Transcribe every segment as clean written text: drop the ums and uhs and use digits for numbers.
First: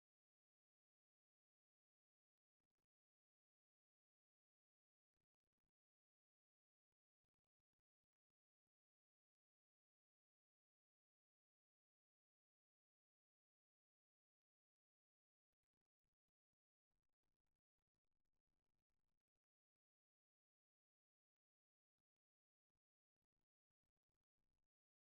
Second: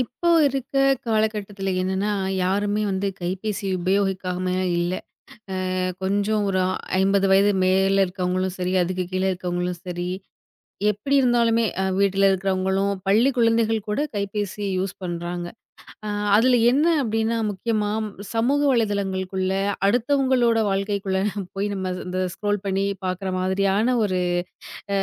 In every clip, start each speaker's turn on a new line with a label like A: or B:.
A: இப்போ இருக்க காலகட்டத்தில என்னன்னா, யாருமே வந்து கைபேசி உபயோகிக்காம இல்ல. கொஞ்சம் ஒரு 50 வயது மேல இருக்கவங்களும் சரி, அதுக்கு கீழ இருக்கவங்களும் சரி, எப்படி இருந்தாலுமே வீட்ல இருக்கிறவங்களும், பள்ளி குழந்தைகள் கூட கைபேசி யூஸ் பண்றாங்க. அ அதில என்ன அப்படின்னா, முக்கியமா சமூக வலைதளங்களுக்குள்ள அடுத்தவங்களோட வாழ்க்கைக்குள்ள போய் நம்ம இந்த ஸ்க்ரோல் பண்ணி பார்க்குற மாதிரியான அ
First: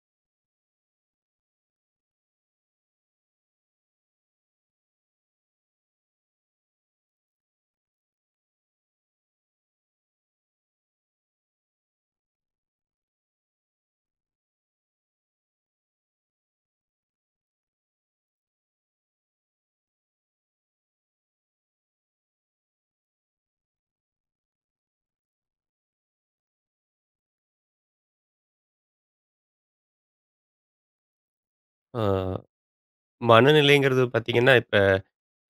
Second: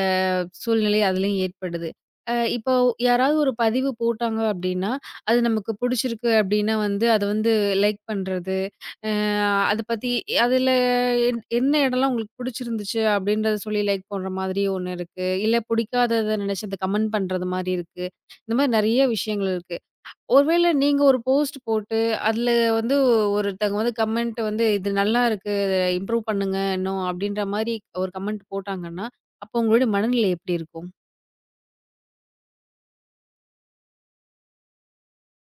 A: சூழ்நிலை அதுலயும் ஏற்படுது. இப்போ யாராவது ஒரு பதிவு போட்டாங்க அப்டின்னா, அது நமக்கு புடிச்சிருக்கு அப்டின்னா வந்து, அத வந்து லைக் பண்றது. அ அத பத்தி அதுல என்ன இடம்லாம் உங்களுக்கு புடிச்சிருந்துச்சு அப்டின்றத சொல்லி லைக் பண்ற மாதிரி ஒண்ணு இருக்கு. இல்ல புடிக்காதத நெனச்சு அத கமெண்ட் பண்றது மாரி இருக்கு. இந்த மாரி நெறைய விஷயங்கள் இருக்கு. ஒருவேள நீங்க ஒரு போஸ்ட் போட்டு, அதுல வந்து ஒருத்தங்க வந்து கமெண்ட் வந்து, "இது நல்லா இருக்கு. இம்ப்ரூவ் பண்ணுங்க இன்னும்." அப்படின்ற மாரி ஒரு கமெண்ட் போட்டாங்கன்னா, அப்போ உங்களுடைய மனநிலை எப்படி இருக்கும்?
B: ஆ, மனநிலைங்கிறது பார்த்தீங்கன்னா, இப்ப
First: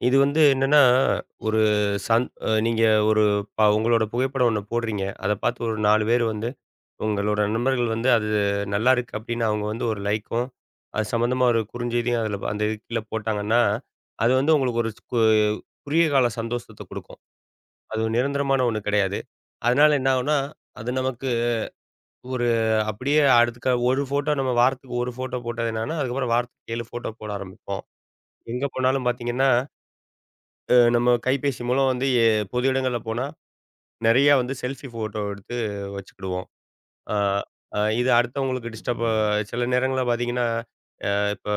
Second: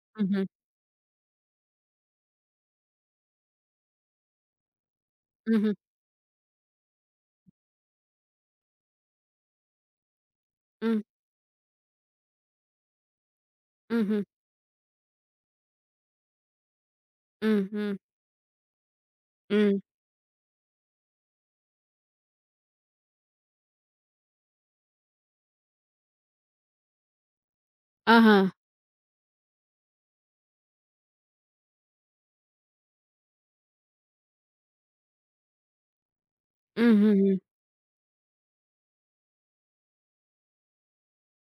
B: இது வந்து
A: ம்ஹ்ம்.
B: என்னன்னா, ஒரு சந் அ நீங்க ஒரு ப உங்களோட புகைப்படம் ஒண்ணு போடுறீங்க. அத பார்த்து
A: ம்ஹ்ம்.
B: ஒரு 4 பேர் வந்து, உங்களோட நண்பர்கள் வந்து அது நல்லாயிருக்கு அப்படின்னு அவங்க வந்து ஒரு லைக்கும்,
A: ம்.
B: அது சம்மந்தமா ஒரு குறுஞ்செய்தியும் அதில அந்த இது கீழ போட்டாங்கன்னா,
A: ம்ஹ்ம்.
B: அது வந்து உங்களுக்கு ஒரு கு குறுகிய கால சந்தோஷத்த குடுக்கும்.
A: ம். ம்.
B: அது நிரந்தரமான ஒண்ணு கிடையாது.
A: ம்.
B: அதனால என்ன ஆகும்னா, அது நமக்கு ஒரு அப்படியே அடுத்த ஒரு ஃபோட்டோ நம்ம வாரத்துக்கு 1 ஃபோட்டோ போட்டது என்னன்னா, அதுக்கப்புறம் வாரத்துக்கு 7 ஃபோட்டோ போட ஆரம்பிப்போம்.
A: ஆஹா.
B: எங்க போனாலும் பார்த்தீங்கன்னா, நம்ம கைபேசி மூலம் வந்து பொது இடங்கள்ல போனா, நெறையா வந்து செல்ஃபி ஃபோட்டோ எடுத்து வச்சுக்கிடுவோம். அ
A: ம்ஹ்ஹ்ம்.
B: அ இது அடுத்தவங்களுக்கு சில நேரங்கள்ல பார்த்தீங்கன்னா, இப்ப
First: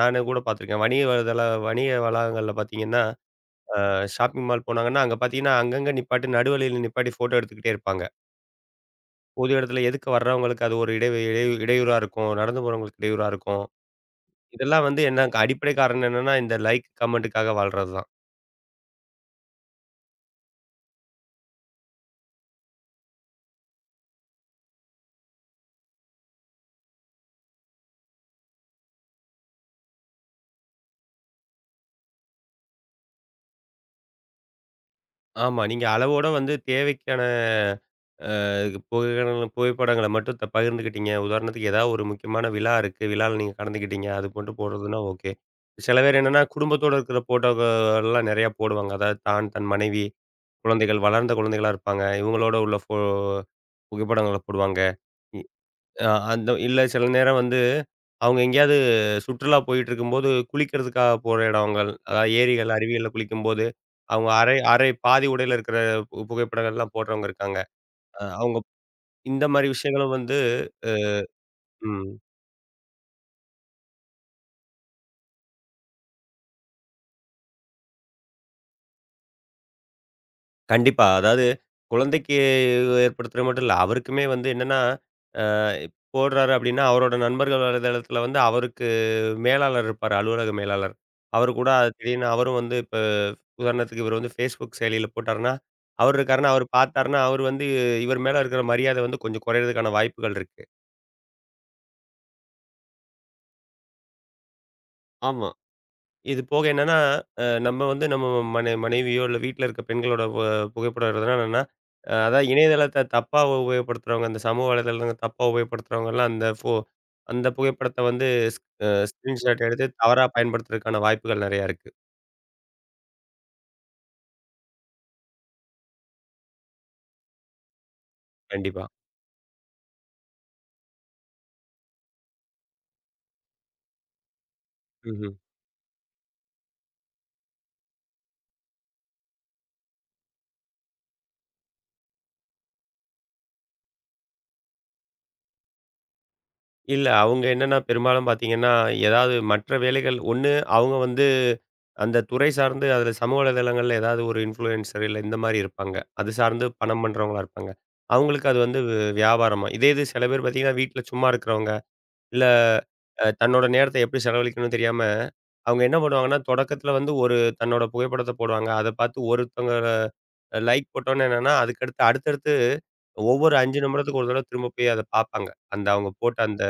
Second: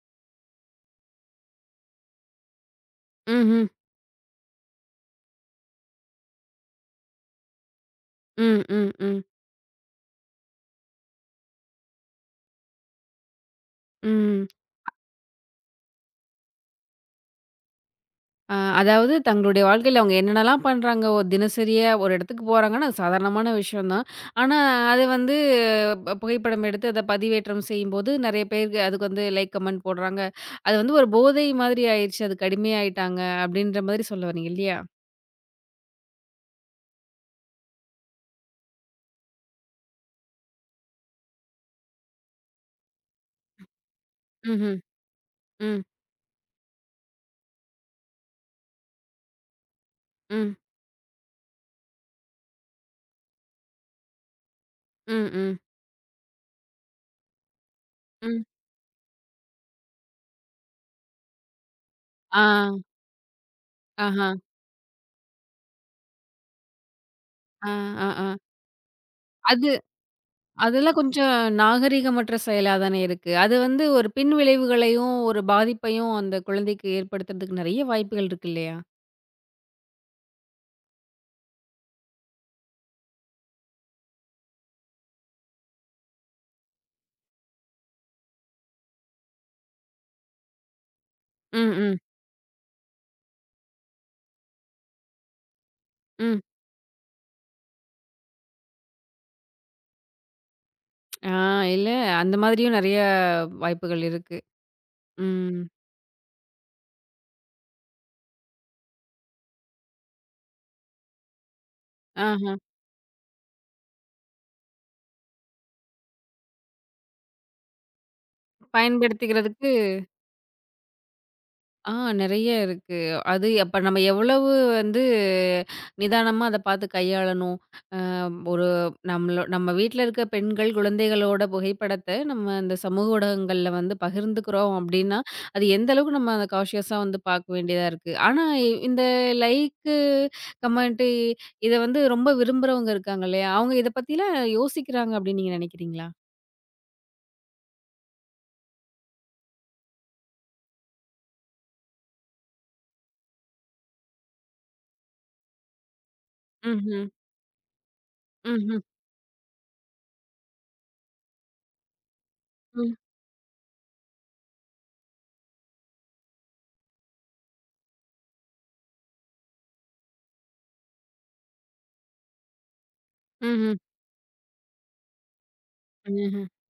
B: நானே கூட பார்த்துருக்கேன். வணிக வளாகங்கள்ல பார்த்தீங்கன்னா,
A: ம்ஹ்ம்.
B: ஷாப்பிங் மால் போனாங்கன்னா, அங்க பார்த்தீங்கன்னா, அங்கங்க நிப்பாட்டி நடுவழியில நிப்பாட்டி ஃபோட்டோ எடுத்துக்கிட்டே இருப்பாங்க.
A: ம். ம். ம். ம்.
B: பொது இடத்துல எதுக்கு வர்றவங்களுக்கு அது ஒரு இடையூறா இருக்கும். நடந்து போறவங்களுக்கு இடையூறா இருக்கும்.
A: ம்.
B: இதெல்லாம் வந்து என்ன அடிப்படை காரணம் என்னன்னா, இந்த லைக், கமெண்ட்டுக்காக வாழ்றது தான்.
A: அதாவது தங்களுடைய வாழ்க்கையில அவங்க என்னென்னலாம் பண்றாங்க, ஒரு தினசரியா ஒரு இடத்துக்கு போறாங்கன்னா, அது சாதாரணமான விஷயம் தான். ஆனா, அது வந்து புகைப்படம் எடுத்து அத பதிவேற்றம் செய்யும்போது, நெறைய பேருக்கு அதுக்கு வந்து லைக், கமெண்ட் போடுறாங்க. அது வந்து ஒரு போதை மாதிரி ஆயிடுச்சு. அதுக்கு அடிமையாயிட்டாங்க அப்படின்ற மாதிரி சொல்ல வரீங்க இல்லையா?
B: ஆமா. நீங்க அளவோட வந்து தேவைக்கான அ புகைகன புகைப்படங்கள மட்டும் பகிர்ந்துக்கிட்டீங்க. உதாரணத்துக்கு ஏதாவது ஒரு முக்கியமான விழா இருக்கு. விழால நீங்க கலந்துக்கிட்டீங்க. அது மட்டும்
A: ம்ஹ்ம்.
B: போடுறதுன்னா ஓகே.
A: ம்,
B: சில பேர் என்னன்னா, குடும்பத்தோட இருக்கிற ஃபோட்டோக்கள்லாம் நெறையா போடுவாங்க. அதாவது தான், தன் மனைவி,
A: ம்,
B: குழந்தைகள் வளர்ந்த குழந்தைகளா இருப்பாங்க. இவங்களோட உள்ள புகைப்படங்கள போடுவாங்க.
A: ம்,
B: இ
A: ம்,
B: அ அந்த இல்ல சில நேரம் வந்து அவங்க
A: ம்.
B: எங்கேயாவது சுற்றுலா போயிட்டுருக்கும்போது, குளிக்கிறதுக்காக போற இடங்கள், அதாவது
A: ஆ,
B: ஏரிகள், அருவிகள்ல குளிக்கும்போது, அவங்க
A: ஆஹா.
B: அரை அரை பாதி உடையில இருக்கிற புகைப்படங்கள்லாம் போடுறவங்க இருக்காங்க.
A: ஆ, ஆ, ஆ.
B: அவங்க இந்த மாரி
A: அது
B: விஷயங்களும் வந்து
A: அதெல்லாம் கொஞ்சம்
B: ம்.
A: நாகரீகமற்ற செயலா தானே இருக்கு. அது வந்து ஒரு பின் விளைவுகளையும், ஒரு பாதிப்பையும் அந்த குழந்தைக்கு ஏற்படுத்துறதுக்கு நெறைய வாய்ப்புகள் இருக்கு இல்லையா?
B: கண்டிப்பா. அதாவது குழந்தைக்கு ஏற்படுத்துறது மட்டும் இல்ல. அவருக்குமே வந்து என்னன்னா, அ போடுறாரு அப்டின்னா, அவரோட நண்பர்கள் வலைதளத்தில வந்து அவருக்கு மேலாளர் இருப்பாரு. அலுவலக மேலாளர். அவரு கூட
A: ம்,
B: அது
A: ம்,
B: திடீர்னு அவரும் வந்து இப்ப உதாரணத்துக்கு இவர் வந்து Facebook செயலியில போட்டாருன்னா, அவர்
A: ம்.
B: இருக்காருன்னா, அவர் பார்த்தாருன்னா, அவர் வந்து இவர் மேல இருக்கிற மரியாதை வந்து கொஞ்சம் குறையிறதுக்கான வாய்ப்புகள் இருக்கு.
A: ஆ இல்ல அந்த மாதிரியும் நெறைய வாய்ப்புகள் இருக்கு.
B: ஆமா.
A: ம்.
B: இது போக என்னன்னா, நம்ம வந்து நம்ம மனைவியோ இல்ல வீட்ல இருக்க பெண்களோட புகைப்படம் எடுக்கிறதுனா என்னன்னா, அதான்
A: ஆஹ.
B: இணையதளத்த தப்பா உபயோகப்படுத்துறவங்க, இந்த சமூக வலைதளங்கள தப்பா உபயோகப்படுத்துறவங்கலாம் அந்த புகைப்படத்த வந்து ஸ் அ ஸ்கிரீன்ஷாட்
A: பயன்படுத்திக்கிறதுக்கு
B: எடுத்து தவறா பயன்படுத்துறதுக்கான வாய்ப்புகள் நெறையா இருக்கு.
A: ஆ நெறைய இருக்கு. அது அப்ப நம்ம எவ்வளவு வந்து நிதானமா அத பார்த்து கையாளணும். ஒரு
B: கண்டிப்பா.
A: நம்மளோ நம்ம வீட்ல இருக்க பெண்கள், குழந்தைகளோட புகைப்படத்த நம்ம இந்த சமூக ஊடகங்கள்ல வந்து பகிர்ந்துக்கிறோம் அப்படின்னா,
B: ம்ஹ்ம்.
A: அது எந்த அளவுக்கு நம்ம அத கான்ஷியஸா வந்து பார்க்க வேண்டியதா இருக்கு. ஆனா இந்த லைக்கு, கமெண்ட்டு இத வந்து ரொம்ப விரும்புறவங்க இருக்காங்க இல்லையா? அவங்க இத பத்திலாம் யோசிக்கிறாங்க அப்படின்னு நீங்க நினைக்கிறீங்களா?
B: இல்ல. அவங்க என்னன்னா, பெரும்பாலும் பார்த்தீங்கன்னா, ஏதாவது மற்ற வேலைகள் ஒண்ணு அவங்க வந்து அந்த துறை சார்ந்து அதுல சமூக வலைதளங்கள்ல ஏதாவது ஒரு இன்ஃப்ளூயன்சர் இல்ல இந்த மாரி இருப்பாங்க. அது சார்ந்து பணம்
A: ம்ஹ்ம்.
B: பண்றவங்களா இருப்பாங்க. அவங்களுக்கு அது வந்து
A: ம்ஹ்ம்.
B: வியாபாரமா. இதே இது சில பேர் பார்த்தீங்கன்னா, வீட்ல சும்மா இருக்கிறவங்க, இல்ல
A: ம்.
B: தன்னோட நேரத்த எப்படி செலவழிக்கணும்னு தெரியாம, அவங்க என்ன பண்ணுவாங்கன்னா, தொடக்கத்துல வந்து ஒரு தன்னோட புகைப்படத்த போடுவாங்க. அத பார்த்து ஒருத்தவங்க லைக் போட்டோன்னே என்னன்னா, அதுக்கடுத்து அடுத்தடுத்து ஒவ்வொரு
A: ம்ஹ்ம்.
B: 5 நிமிடத்துக்கு ஒரு தடவ திரும்ப போய் அத பார்ப்பாங்க. அந்த அவங்க போட்ட
A: ம்ஹ்ம்.
B: அந்த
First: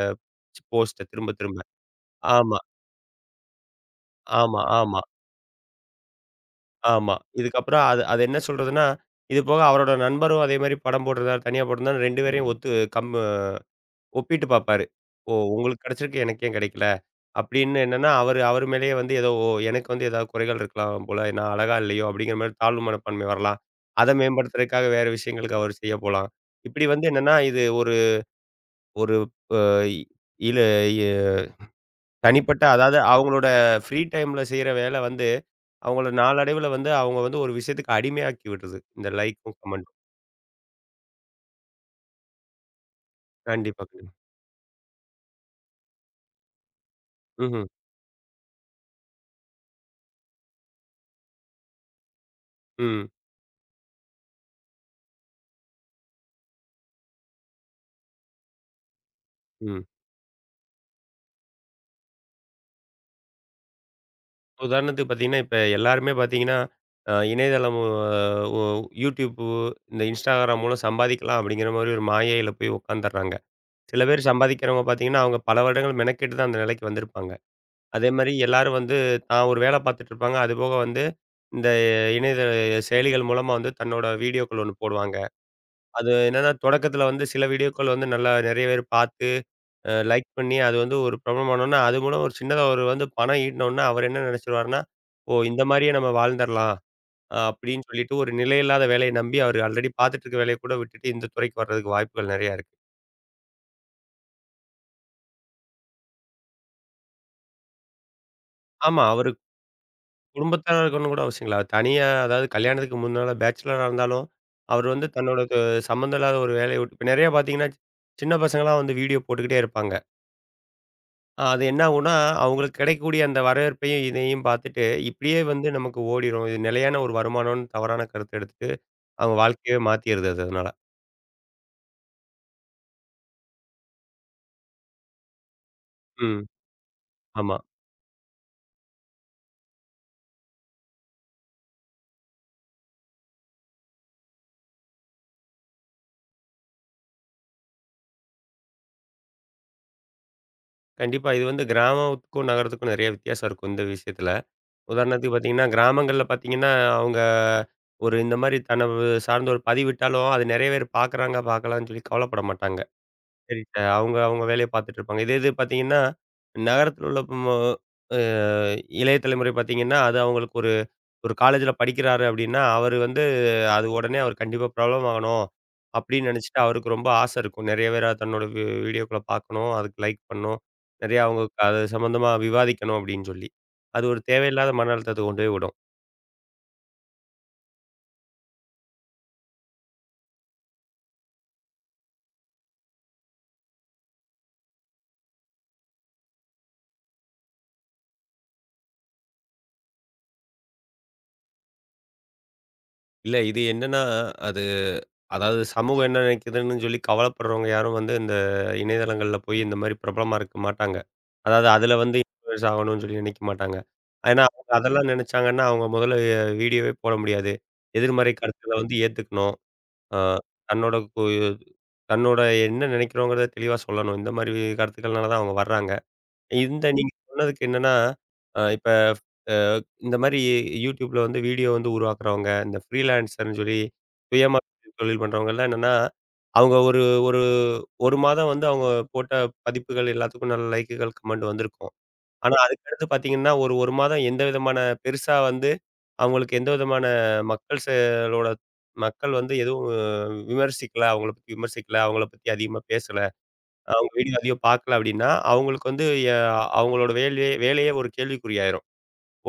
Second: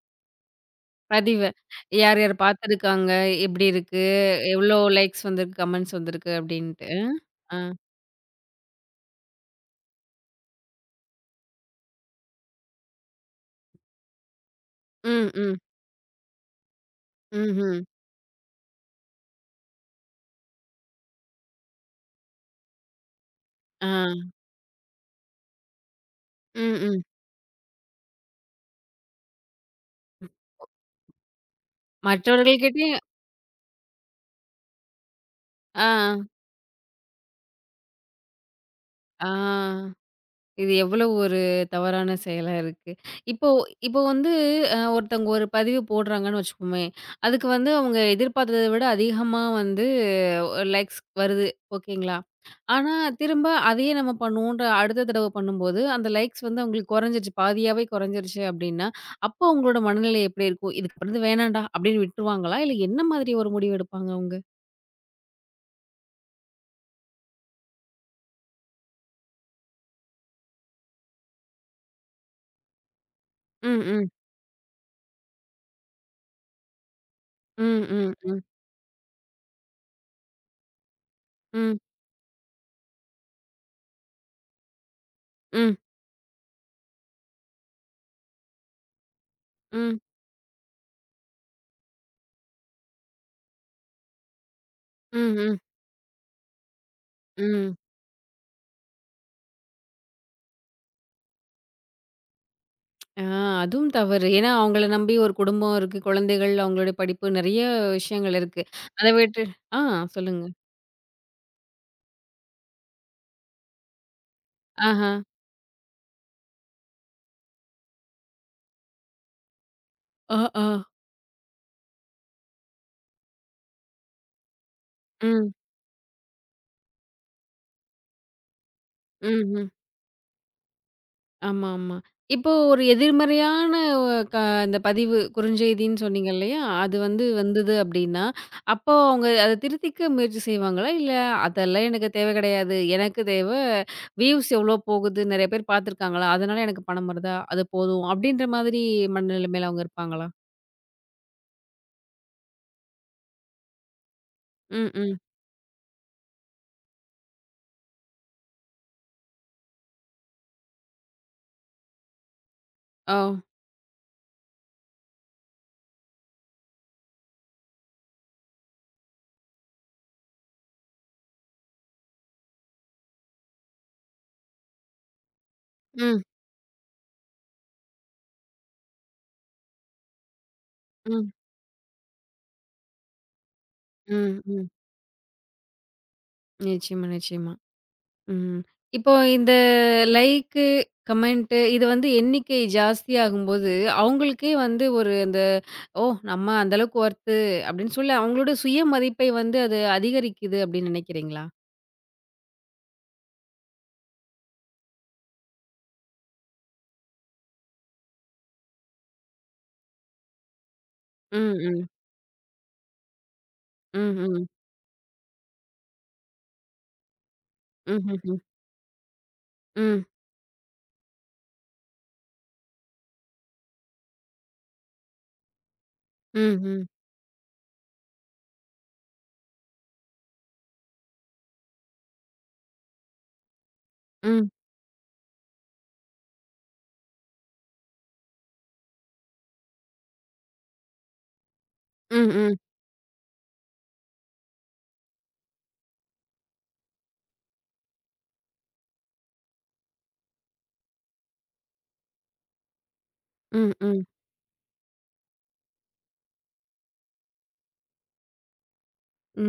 B: போஸ்ட்ட திரும்ப
A: பதிவ.
B: திரும்ப.
A: யார் யார்
B: ஆமா,
A: பார்த்துருக்காங்க? எப்படி இருக்கு?
B: ஆமா,
A: எவ்வளோ
B: ஆமா,
A: லைக்ஸ் வந்திருக்கு? கமெண்ட்ஸ் வந்திருக்கு? அப்படின்ட்டு.
B: ஆமா.
A: ஆ.
B: இதுக்கப்புறம் அது அது என்ன சொல்றதுன்னா, இது போக அவரோட நண்பரும் அதே மாரி படம் போட்டிருந்தாரு, தனியா போட்டிருந்தாரு 2 பேரையும் ஒத்து கம் ஒப்பிட்டு பார்ப்பாரு.
A: ம்.
B: "ஓ!
A: ம்.
B: உங்களுக்கு கிடைச்சிருக்கு, எனக்கு ஏன் கிடைக்கல?" அப்படின்னு
A: ம்ஹ்ம்.
B: என்னன்னா, அவரு அவரு மேலேயே வந்து ஏதோ "ஓ! எனக்கு வந்து ஏதாவது குறைகள் இருக்கலாம் போல, நான் அழகா இல்லையோ!" அப்படிங்கிற மாரி தாழ்வு மனப்பான்மை வரலாம். அத
A: ஆ.
B: மேம்படுத்துறதுக்காக வேற விஷயங்களுக்கு அவரு செய்ய போலாம்.
A: ம்,
B: இப்படி
A: ம்.
B: வந்து என்னன்னா, இது ஒரு ஒரு இ இழு தனிப்பட்ட அதாவது
A: மற்றவர்கள்கிட்டயும்
B: அவங்களோட ஃப்ரீ டைம்ல செய்ற வேல வந்து,
A: ஆ,
B: அவங்கள நாளடைவுல வந்து அவங்க வந்து ஒரு விஷயத்துக்கு அடிமையாக்கி விடுது. இந்த
A: ஆ.
B: லைக்கும், கமெண்ட்டும்.
A: இது எவ்வளவு ஒரு தவறான செயலா இருக்கு. இப்போ
B: கண்டிப்பா,
A: இப்போ
B: கண்டிப்பா.
A: வந்து ஒருத்தவங்க ஒரு பதிவு போடுறாங்கன்னு வச்சுக்குவோமே, அதுக்கு
B: ம்ஹ்ம்.
A: வந்து அவங்க எதிர்பார்த்தத விட அதிகமா வந்து லைக்ஸ் வருது. ஓகேங்களா? ஆனா,
B: ம்,
A: திரும்ப அதையே நம்ம பண்ணுவோன்ற அடுத்த தடவ பண்ணும்போது, அந்த லைக்ஸ் வந்து அவங்களுக்கு குறைஞ்சிருச்சு. பாதியாவே குறைஞ்சிருச்சு அப்டின்னா, அப்போ உங்களோட
B: ம்.
A: மனநிலை எப்படி இருக்கும்? இதுக்கப்புறம் இது வேணாம்டா அப்டின்னு விட்டுருவாங்களா? இல்ல என்ன மாதிரி ஒரு முடிவு எடுப்பாங்க அவங்க?
B: உதாரணத்துக்கு பார்த்தீங்கன்னா, இப்ப எல்லாருமே பார்த்தீங்கன்னா, இணையதளம் ஒ யூடியூப்பு, இந்த Instagram மூலம் சம்பாதிக்கலாம் அப்படிங்கிற மாரி ஒரு மாயையில போய் உட்காந்துர்றாங்க.
A: ம்,
B: சில
A: ம்.
B: பேர் சம்பாதிக்கிறவங்க பார்த்தீங்கன்னா, அவங்க பல வருடங்கள் மெனக்கெட்டு தான் அந்த நிலைக்கு வந்திருப்பாங்க.
A: ம்,
B: அதே
A: ம்,
B: மாரி
A: ம்.
B: எல்லாரும் வந்து தான் ஒரு வேலை பார்த்துட்டு இருப்பாங்க. அதுபோக வந்து இந்த
A: ம்.
B: இணையதள செயலிகள் மூலமா வந்து தன்னோட வீடியோக்கள் ஒண்ணு போடுவாங்க.
A: ம்,
B: அது என்னன்னா தொடக்கத்தில வந்து சில வீடியோக்கள் வந்து நல்லா நெறைய பேர் பார்த்து
A: ம்,
B: லைக் பண்ணி அது வந்து ஒரு பிரபலமானோனே, அது மூலம் ஒரு சின்னதா ஒரு வந்து பணம் ஈட்டினோனே, அவர் என்ன நினைச்சிருவாருன்னா,
A: ம்,
B: "ஓ!
A: ம்,
B: இந்த மாரியே நம்ம வாழ்ந்துரலாம்."
A: ம்.
B: அப்படின்னு சொல்லிட்டு ஒரு நிலையில்லாத வேலைய நம்பி, அவர் ஆல்ரெடி பார்த்துட்டு இருக்க வேலைய கூட விட்டுட்டு இந்த துறைக்கு வர்றதுக்கு வாய்ப்புகள் நெறையா இருக்கு.
A: ஆ அதுவும் தவறு. ஏன்னா, அவங்கள நம்பி ஒரு குடும்பம் இருக்கு, குழந்தைகள், அவங்களுடைய படிப்பு நிறைய விஷயங்கள் இருக்கு.
B: ஆமா.
A: அத
B: அவரு
A: விட்டு ஆ சொல்லுங்க.
B: குடும்பத்தாரா இருக்கணும்னு கூட அவசியம் இல்ல. தனியா அதாவது கல்யாணத்துக்கு முன்னால பேச்சுலரா இருந்தாலும், அவர் வந்து
A: ஆஹா.
B: தன்னோட த சம்மந்தம் இல்லாத ஒரு வேலைய விட்டு இப்ப நெறைய பார்த்தீங்கன்னா, சின்ன பசங்கலாம் வந்து வீடியோ போட்டுக்கிட்டே இருப்பாங்க.
A: அ, ஆ.
B: அது என்ன ஆகும்னா, அவங்களுக்கு கிடைக்கக்கூடிய அந்த வரவேற்பையும், இதையும் பார்த்துட்டு, இப்படியே
A: ம்,
B: வந்து நமக்கு ஓடிரும். இது நிலையான ஒரு வருமானம்னு தவறான கருத்து எடுத்துட்டு, அவங்க
A: ம், ம்.
B: வாழ்க்கையவே மாத்திருது அது அதனால.
A: ஆமா, ஆமா. இப்போ ஒரு எதிர்மறையான க அந்த பதிவு குறுஞ்செய்தின்னு சொன்னீங்க
B: ம்.
A: இல்லையா? அது வந்து
B: ஆமா.
A: வந்தது அப்டின்னா, அப்போ அவங்க அத திருத்திக்க முயற்சி செய்வாங்களா? இல்ல அதெல்லாம் எனக்கு தேவை கிடையாது. எனக்கு தேவ வியூஸ் எவ்ளோ போகுது? நெறைய பேர் பார்த்துருக்காங்களா? அதனால எனக்கு பணம் வருதா? அது போதும். அப்டின்ற மாதிரி மனநிலைமையில அவங்க இருப்பாங்களா?
B: கண்டிப்பா. இது வந்து கிராமத்துக்கும், நகரத்துக்கும் நெறைய வித்தியாசம் இருக்கும் இந்த விஷயத்துல.
A: ம், ம்.
B: உதாரணத்துக்கு பார்த்தீங்கன்னா, கிராமங்கள்ல பார்த்தீங்கன்னா, அவங்க ஒரு இந்த மாரி தன்னை சார்ந்த ஒரு பதிவிட்டாலும், அது நெறைய பேர் பார்க்குறாங்க, பார்க்கலான்னு சொல்லி கவலைப்பட மாட்டாங்க.
A: ஓ!
B: சரி அவங்க அவங்க வேலைய பார்த்துட்டு இருப்பாங்க. இதே இது பார்த்தீங்கன்னா, நகரத்தில உள்ள மோ அ இளைய தலைமுறை பார்த்தீங்கன்னா, அது அவங்களுக்கு ஒரு ஒரு காலேஜில படிக்கிறாரு அப்படின்னா, அவரு வந்து அது உடனே அவர் கண்டிப்பா பிரபலம் ஆகணும்
A: ம்,
B: அப்படின்னு நினைச்சுட்டு அவருக்கு ரொம்ப ஆசை இருக்கும். நெறைய பேரா தன்னோட வீடியோக்கள பார்க்கணும், அதுக்கு லைக் பண்ணணும், நெறைய
A: ம்,
B: அவங்க அது சம்மந்தமா விவாதிக்கணும் அப்படின்னு சொல்லி. அது ஒரு
A: ம், ம்.
B: தேவையில்லாத மன அழுத்தத்த கொண்டு போய் விடும்.
A: நிச்சயமா, நிச்சயமா. ம். இப்போ இந்த லைக்கு, கமெண்ட்டு இது வந்து எண்ணிக்கை ஜாஸ்தியாகும்போது, அவங்களுக்கே வந்து ஒரு அந்த, "ஓ! நம்ம அந்த அளவுக்கு ஒர்த்து" அப்படின்னு சொல்லி அவங்களோட சுய மதிப்பை வந்து அது அதிகரிக்குது அப்படின்னு நினைக்கிறீங்களா?
B: இல்ல. இது என்னன்னா, அது அதாவது சமூகம் என்ன நினைக்குதுன்னு சொல்லி கவலைப்படுறவங்க யாரும் வந்து இந்த இணையதளங்கள்ல போய் இந்த மாரி பிரபலமா இருக்க மாட்டாங்க.
A: ம்,
B: அதாவது
A: ம்.
B: அதில வந்து இன்ஃப்ளூயன்ஸ் ஆகணும்னு சொல்லி நினைக்க மாட்டாங்க.
A: ம்,
B: ஏன்னா,
A: ம்.
B: அவங்க அதெல்லாம் நினைச்சாங்கன்னா, அவங்க முதல்ல வீடியோவே போட முடியாது. எதிர்மறை
A: ம்ஹ்ஹ்ம்.
B: கருத்துக்கள வந்து ஏத்துக்கணும்.
A: ம்.
B: அ தன்னோட கு தன்னோட என்ன நினைக்கிறோங்கிறத தெளிவா சொல்லணும். இந்த மாரி கருத்துக்கள்னால தான் அவங்க வர்றாங்க.
A: ம்ஹ்ம்.
B: இந்த நீங்க சொன்னதுக்கு என்னன்னா, அ இப்ப அ இந்த மாரி YouTubeல வந்து வீடியோ வந்து உருவாக்குறவங்க, இந்த ஃப்ரீலான்சர்ன்னு சொல்லி
A: ம்.
B: சுயமா தொழில் பண்றவங்கலாம் என்னன்னா, அவங்க ஒரு ஒரு 1 மாதம் வந்து அவங்க போட்ட பதிப்புகள் எல்லாத்துக்கும் நல்ல லைக்குகள், கமெண்ட் வந்திருக்கும்.
A: ம்,
B: ஆனா
A: ம்.
B: அதுக்கடுத்து பார்த்தீங்கன்னா, ஒரு 1 மாதம் எந்த விதமான பெருசா வந்து அவங்களுக்கு எந்த விதமான மக்கள் செயலோட மக்கள் வந்து எதுவும் விமர்சிக்கல, அவங்கள பத்தி விமர்சிக்கல, அவங்கள பத்தி அதிகமா பேசல.
A: ம், ம். ம்.
B: அவங்க வீடியோ அதிகம் பார்க்கல அப்படின்னா, அவங்களுக்கு வந்து எ அவங்களோட வேலையே வேலையே ஒரு கேள்விக்குறியாயிரும்.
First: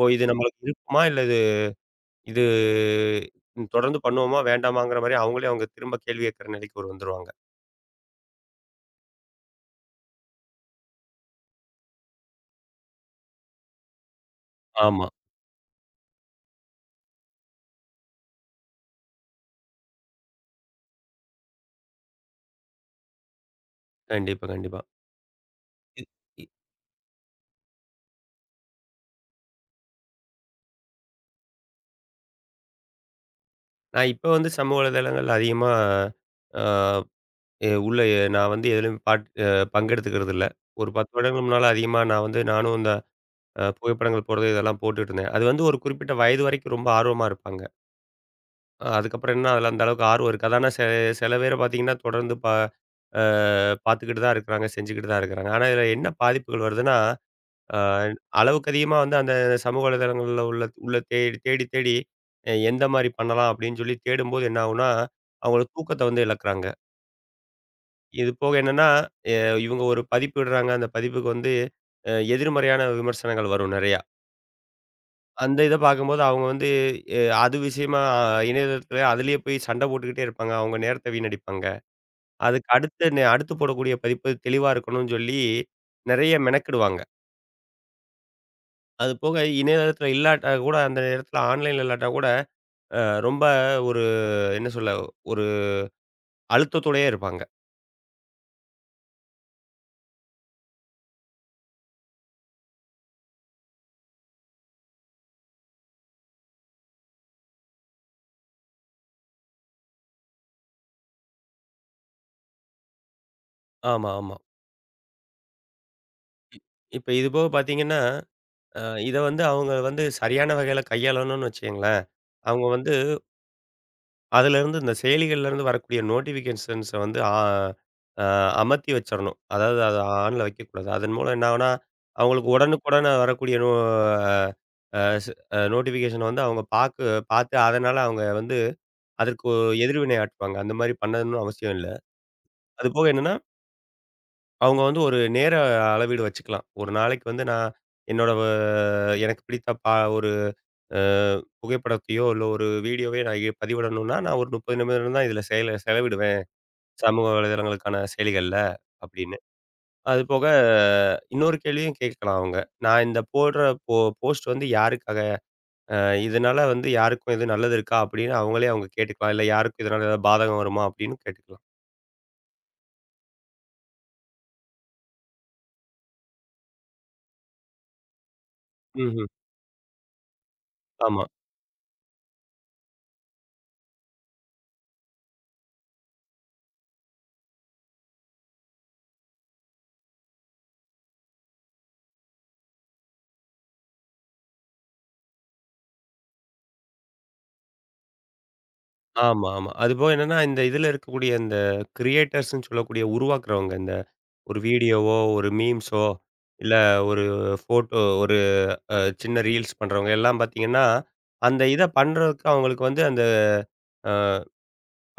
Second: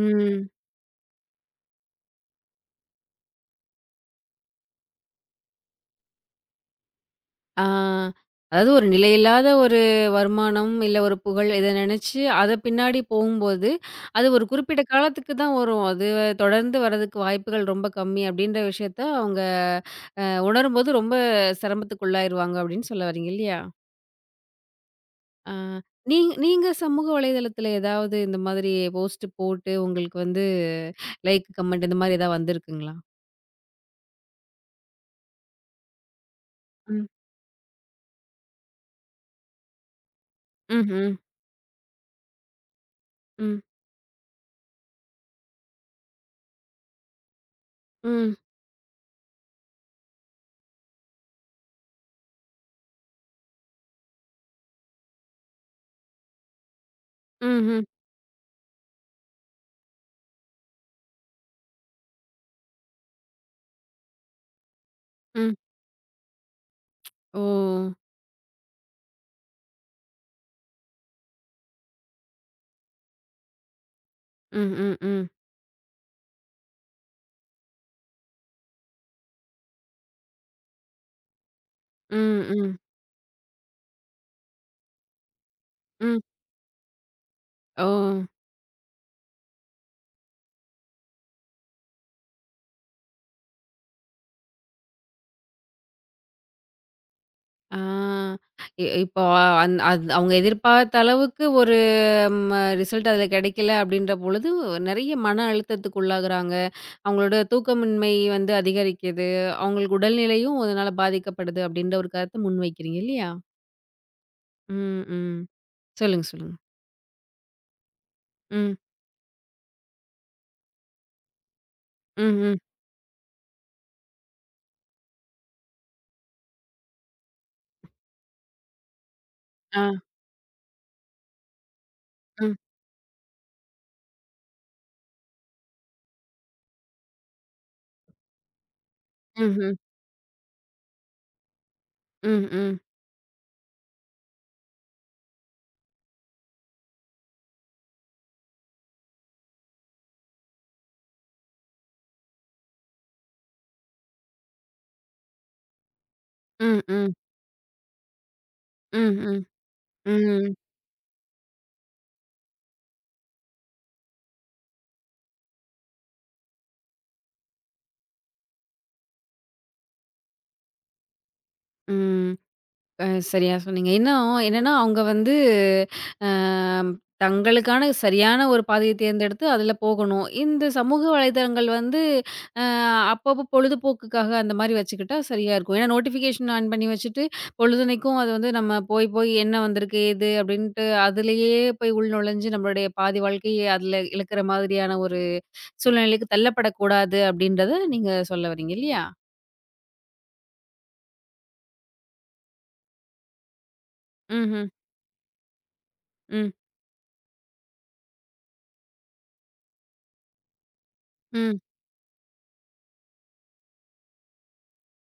B: ஓ!
A: ம்
B: இது
A: ம்
B: நம்மளுக்கு இருக்குமா? இல்ல இது இது தொடர்ந்து பண்ணுவோமா? வேண்டாமாங்கிற மாரி அவங்களே அவங்க திரும்ப கேள்வி கேட்கிற நிலைக்கு ஒரு வந்துருவாங்க.
A: ஆ. அதாவது ஒரு நிலையில்லாத ஒரு வருமானம், இல்ல ஒரு புகழ் இத நெனச்சு அத பின்னாடி போகும்போது, அது ஒரு குறிப்பிட்ட
B: ஆமா.
A: காலத்துக்கு தான் வரும். அது தொடர்ந்து வரதுக்கு வாய்ப்புகள் ரொம்ப கம்மி அப்டின்ற விஷயத்த அவங்க உணரும்போது ரொம்ப சிரமத்துக்குள்ளாயிருவாங்க அப்டின்னு சொல்ல வரீங்க இல்லையா?
B: கண்டிப்பா, கண்டிப்பா.
A: ஆ
B: இ இ
A: நீங்க சமூக வலைதளத்துல ஏதாவது இந்த மாதிரி போஸ்ட் போட்டு உங்களுக்கு வந்து லைக், கமெண்ட் இந்த மாரி ஏதாவது வந்திருக்குங்களா?
B: நான் இப்ப வந்து சமூக வலைதளங்கள்ல அதிகமா அ
A: ம்.
B: எ உள்ள எ நான் வந்து எதுலயும் பாட் அ பங்கெடுத்துக்கிறதில்ல. ஒரு 10
A: ம்ஹ்ம்.
B: வருடங்களுக்கு முன்னால அதிகமா நான் வந்து நானும் இந்த
A: ம்.
B: புகைப்படங்கள் போடுறது இதெல்லாம் போட்டுட்டு இருந்தேன். அது வந்து ஒரு குறிப்பிட்ட வயது வரைக்கும் ரொம்ப ஆர்வமா இருப்பாங்க.
A: ம்.
B: அதுக்கப்புறம் என்ன அதில அந்த அளவுக்கு ஆர்வம் இருக்கு. அதான சில பேர பார்த்தீங்கன்னா, தொடர்ந்து பா அ பார்த்துக்கிட்டு தான் இருக்கிறாங்க, செஞ்சுக்கிட்டு தான் இருக்கிறாங்க. ஆனா, இதில என்ன பாதிப்புகள் வருதுன்னா,
A: ம்ஹ்ம்.
B: அ
A: ம்.
B: அளவுக்கு அதிகமா வந்து அந்த சமூக வலைதளங்கள்ல உள்ள உள்ள தேடி தேடி தேடி எந்த மாரி பண்ணலாம் அப்படின்னு சொல்லி தேடும்போது என்ன ஆகும்னா,
A: ம் ம்.
B: அவங்களோட தூக்கத்த வந்து இழக்கிறாங்க.
A: ஓ!
B: இது போக என்னன்னா, எ இவங்க ஒரு பதிப்பிடுறாங்க. அந்த பதிப்புக்கு வந்து எதிர்மறையான விமர்சனங்கள் வரும் நெறையா.
A: ம், ம், ம்.
B: அந்த இத பார்க்கும்போது அவங்க வந்து அது விஷயமா இணையதளத்தில அதிலேயே போய் சண்டை போட்டுக்கிட்டே இருப்பாங்க. அவங்க நேரத்த வீணடிப்பாங்க.
A: ம்,
B: அதுக்கு
A: ம்.
B: அடுத்து அடுத்து போடக்கூடிய பதிப்பு தெளிவா இருக்கணும்னு சொல்லி,
A: ம்.
B: நெறைய மெனக்கிடுவாங்க.
A: ஓ!
B: அது போக இணையதளத்தில இல்லாட்டா கூட அந்த நேரத்தில ஆன்லைன்ல இல்லாட்டா கூட, அ ரொம்ப ஒரு என்ன சொல்ல, ஒரு அழுத்தத்தோடயே இருப்பாங்க.
A: ஆ. இப்போ அது அவங்க எதிர்பார்த்த அளவுக்கு ஒரு ரிசல்ட் அதுல கிடைக்கல அப்படின்ற பொழுது, நெறைய மன அழுத்தத்துக்கு உள்ளாகுறாங்க. அவங்களோட தூக்கமின்மை வந்து அதிகரிக்குது. அவங்களுக்கு உடல்நிலையும் அதனால பாதிக்கப்படுது அப்படின்ற ஒரு கருத்த முன்வைக்கிறீங்க இல்லையா?
B: ஆமா, ஆமா.
A: ம், ம். சொல்லுங்க, சொல்லுங்க.
B: இப்ப இது போக பார்த்தீங்கன்னா,
A: ம்,
B: அ இத வந்து அவங்க வந்து சரியான வகையில கையாளணும்னு வச்சுக்கங்களேன்.
A: ம், ம்.
B: அவங்க வந்து அதிலேருந்து இந்த செயலிகள்லேருந்து வரக்கூடிய நோட்டிஃபிகேஷன்ஸ வந்து ஆ அ அமர்த்தி வச்சிரணும். அதாவது
A: ஆ,
B: அத ஆன்ல வைக்கக்கூடாது. அதன் மூலம் என்ன ஆகும்னா, அவங்களுக்கு
A: ம்,
B: உடனுக்குடன் வரக்கூடிய நோ அ ஸ் அ நோட்டிஃபிகேஷன வந்து அவங்க பார்த்து அதனால அவங்க வந்து அதற்கு ஒரு
A: ம்ஹ்ம்.
B: எதிர்வினை ஆற்றுவாங்க. அந்த மாரி பண்ணணும்னு அவசியம் இல்ல.
A: ம், ம்.
B: அதுபோக என்னன்னா அவங்க வந்து ஒரு நேர அளவீடு வச்சுக்கலாம். ஒரு நாளைக்கு வந்து நான் என்னோட வ எனக்கு பிடித்த ஒரு அ புகைப்படத்தையோ, இல்ல ஒரு வீடியோவையோ நான் பதிவிடணும்னா, நான் ஒரு 30 நிமிடம் தான் இதில செலவிடுவேன்.
A: ம், ம்.
B: சமூக வலைதளங்களுக்கான செயலிகள்ல
A: ம்,
B: அப்படின்னு.
A: ம். ம்,
B: அதுபோக
A: ம்.
B: இன்னொரு கேள்வியும் கேட்கலாம் அவங்க. நான் இந்த போடுற போ போஸ்ட் வந்து யாருக்காக? அ இதனால வந்து யாருக்கும் எதுவும் நல்லது இருக்கா? அப்படின்னு அவங்களே அவங்க கேட்டுக்கலாம். இல்ல யாருக்கும் இதனால ஏதாவது பாதகம் வருமா? அப்படின்னு கேட்டுக்கலாம்.
A: ம். அ சரியா சொன்னீங்க. இன்னும் என்னன்னா, அவங்க வந்து அ தங்களுக்கான சரியான ஒரு பாதைய
B: ம்ஹ்ம்.
A: தேர்ந்தெடுத்து அதில போகணும். இந்த சமூக
B: ஆமா.
A: வலைதளங்கள் வந்து அ அப்பப்போ பொழுதுபோக்குக்காக அந்த மாரி வச்சுக்கிட்டா சரியா இருக்கும். ஏன்னா நோட்டிஃபிகேஷன் ஆன் பண்ணி வச்சுட்டு, பொழுதனைக்கும் அது வந்து நம்ம போய் போய் என்ன வந்திருக்கு, ஏது அப்படின்ட்டு அதிலேயே போய் உள்நுழைஞ்சு நம்மளுடைய பாதி வாழ்க்கைய அதில இழக்கிற மாதிரியான ஒரு சூழ்நிலைக்கு தள்ளப்படக்கூடாது அப்படின்றத நீங்க சொல்ல வரீங்க இல்லையா?
B: ஆமா, ஆமா. அதுபோக என்னன்னா, இந்த இதுல இருக்கக்கூடிய இந்த கிரியேட்டர்ஸ்ன்னு சொல்லக்கூடிய உருவாக்குறவங்க, இந்த ஒரு
A: ம்ஹ்ம்.
B: வீடியோவோ, ஒரு மீம்ஸோ,
A: ம்.
B: இல்ல ஒரு ஃபோட்டோ ஒரு அ சின்ன ரீல்ஸ் பண்றவங்க எல்லாம் பார்த்தீங்கன்னா,
A: ம்.
B: அந்த இத பண்றதுக்கு அவங்களுக்கு வந்து அந்த அ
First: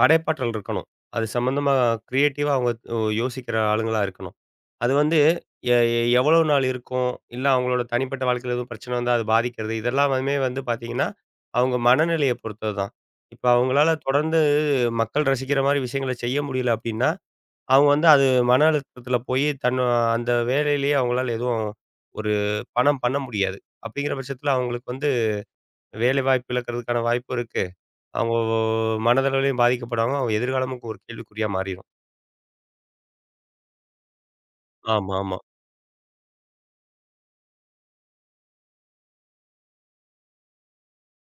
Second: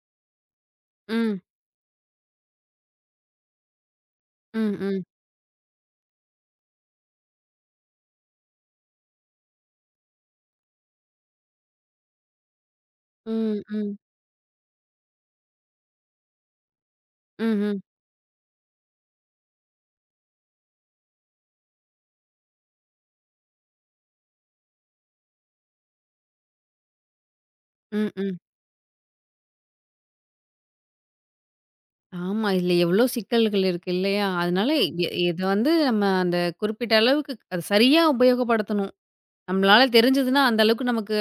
B: படைப்பாற்றல் இருக்கணும். அது
A: ம்.
B: சம்மந்தமா கிரியேட்டிவா அவங்க யோசிக்கிற ஆளுங்களா இருக்கணும்.
A: ம். ம்.
B: அது
A: ம்.
B: வந்து எ எ எவ்வளவு நாள் இருக்கும்? இல்ல அவங்களோட தனிப்பட்ட வாழ்க்கையில எதுவும் பிரச்சனை வந்தா அது பாதிக்கிறது. இதெல்லாமே வந்து பார்த்தீங்கன்னா, அவங்க மனநிலைய பொறுத்தது தான். இப்ப
A: ம்.
B: அவங்களால
A: ம்.
B: தொடர்ந்து மக்கள் ரசிக்கிற மாரி விஷயங்கள செய்ய முடியல அப்டின்னா,
A: ம்ஹ்ம்.
B: அவங்க வந்து அது மன அழுத்தத்தில போய் அந்த வேலையிலேயே அவங்களால எதுவும் ஒரு பணம் பண்ண முடியாது. அப்டிங்கிற பட்சத்தில அவங்களுக்கு வந்து வேலை வாய்ப்பு இழக்கிறதுக்கான வாய்ப்பு இருக்கு.
A: ம்,
B: அவங்க
A: ம்.
B: மனதளவிலயும் பாதிக்கப்படுவாங்க. அவங்க எதிர்காலமும் ஒரு கேள்விக்குறியா மாறிரும்.
A: ஆமா. இதுல எவ்ளோ சிக்கல்கள் இருக்கு இல்லையா? அதனால
B: ஆமாமா.
A: இத வந்து நம்ம அந்த குறிப்பிட்ட அளவுக்கு அது சரியா உபயோகப்படுத்தணும். நம்மளால தெரிஞ்சதுன்னா, அந்த அளவுக்கு நமக்கு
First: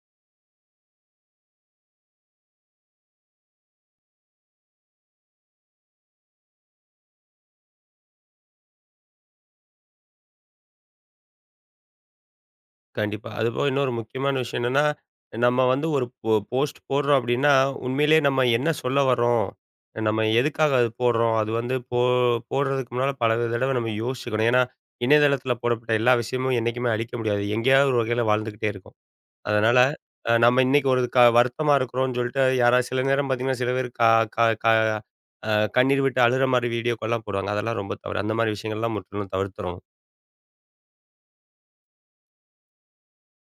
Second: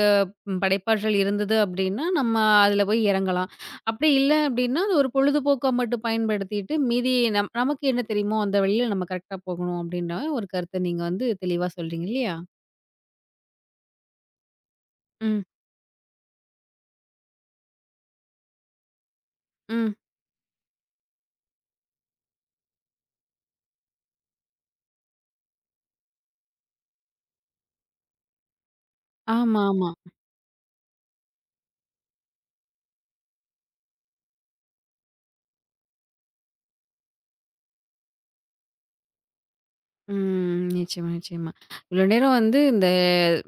A: படைப்பாற்றல் இருந்தது அப்டின்னா, நம்ம அதுல போய் இறங்கலாம். அப்டி இல்ல அப்டின்னா, அது ஒரு பொழுதுபோக்கா மட்டும் பயன்படுத்திட்டு, மீதி நமக்கு என்ன தெரியுமோ அந்த வழியில நம்ம கரெக்ட்டா போகணும் அப்டின்ற ஒரு கருத்த நீங்க வந்து தெளிவா சொல்றீங்க இல்லையா?
B: கண்டிப்பா. அதுபோக இன்னொரு முக்கியமான விஷயம் என்னன்னா,
A: ம்,
B: நம்ம வந்து ஒரு போஸ்ட் போடுறோம் அப்டின்னா, உண்மையிலேயே நம்ம என்ன சொல்ல வர்றோம்?
A: ம்.
B: நம்ம எதுக்காக அது போடுறோம்? அது வந்து போடுறதுக்கு முன்னால பல தடவ நம்ம யோசிச்சுக்கணும். ஏன்னா, இணையதளத்தில போடப்பட்ட எல்லா விஷயமும் என்னைக்குமே அழிக்க முடியாது. எங்கேயாவது ஒரு வகையில வாழ்ந்துகிட்டே இருக்கும். அதனால
A: ஆமாமா.
B: நம்ம இன்னைக்கு ஒரு வருத்தமா இருக்கிறோம்னு சொல்லிட்டு யாராவது சில நேரம் பார்த்தீங்கன்னா, சில பேர் க க க அ கண்ணீர் விட்டு அழுற மாரி வீடியோக்கள்லாம் போடுவாங்க. அதெல்லாம் ரொம்ப தவறு. அந்த மாரி விஷயங்கள்லாம் முற்றிலும் தவிர்த்துறணும்.
A: ம். நிச்சயமா, நிச்சயமா. இவ்வளோ நேரம் வந்து இந்த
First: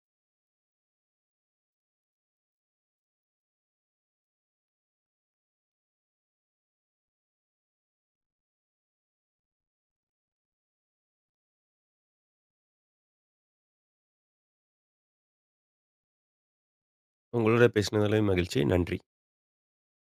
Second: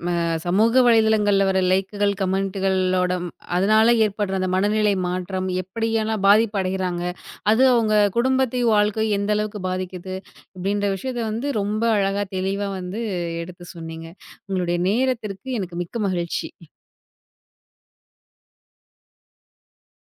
A: ம சமூக வலைதளங்கள்ல வர லைக்குகள், கமெண்ட்டுகளோட அதனால ஏற்படுற அந்த மனநிலை மாற்றம், எப்படியெல்லாம் பாதிப்பு அடைகிறாங்க, அது அவங்க குடும்பத்தையும், வாழ்க்கையும் எந்த அளவுக்கு பாதிக்குது, இப்படின்ற விஷயத்த வந்து ரொம்ப அழகா, தெளிவா வந்து எடுத்து சொன்னீங்க. உங்களுடைய நேரத்திற்கு எனக்கு மிக்க மகிழ்ச்சி.
B: உங்களோட பேசினதுலயும் மகிழ்ச்சி. நன்றி.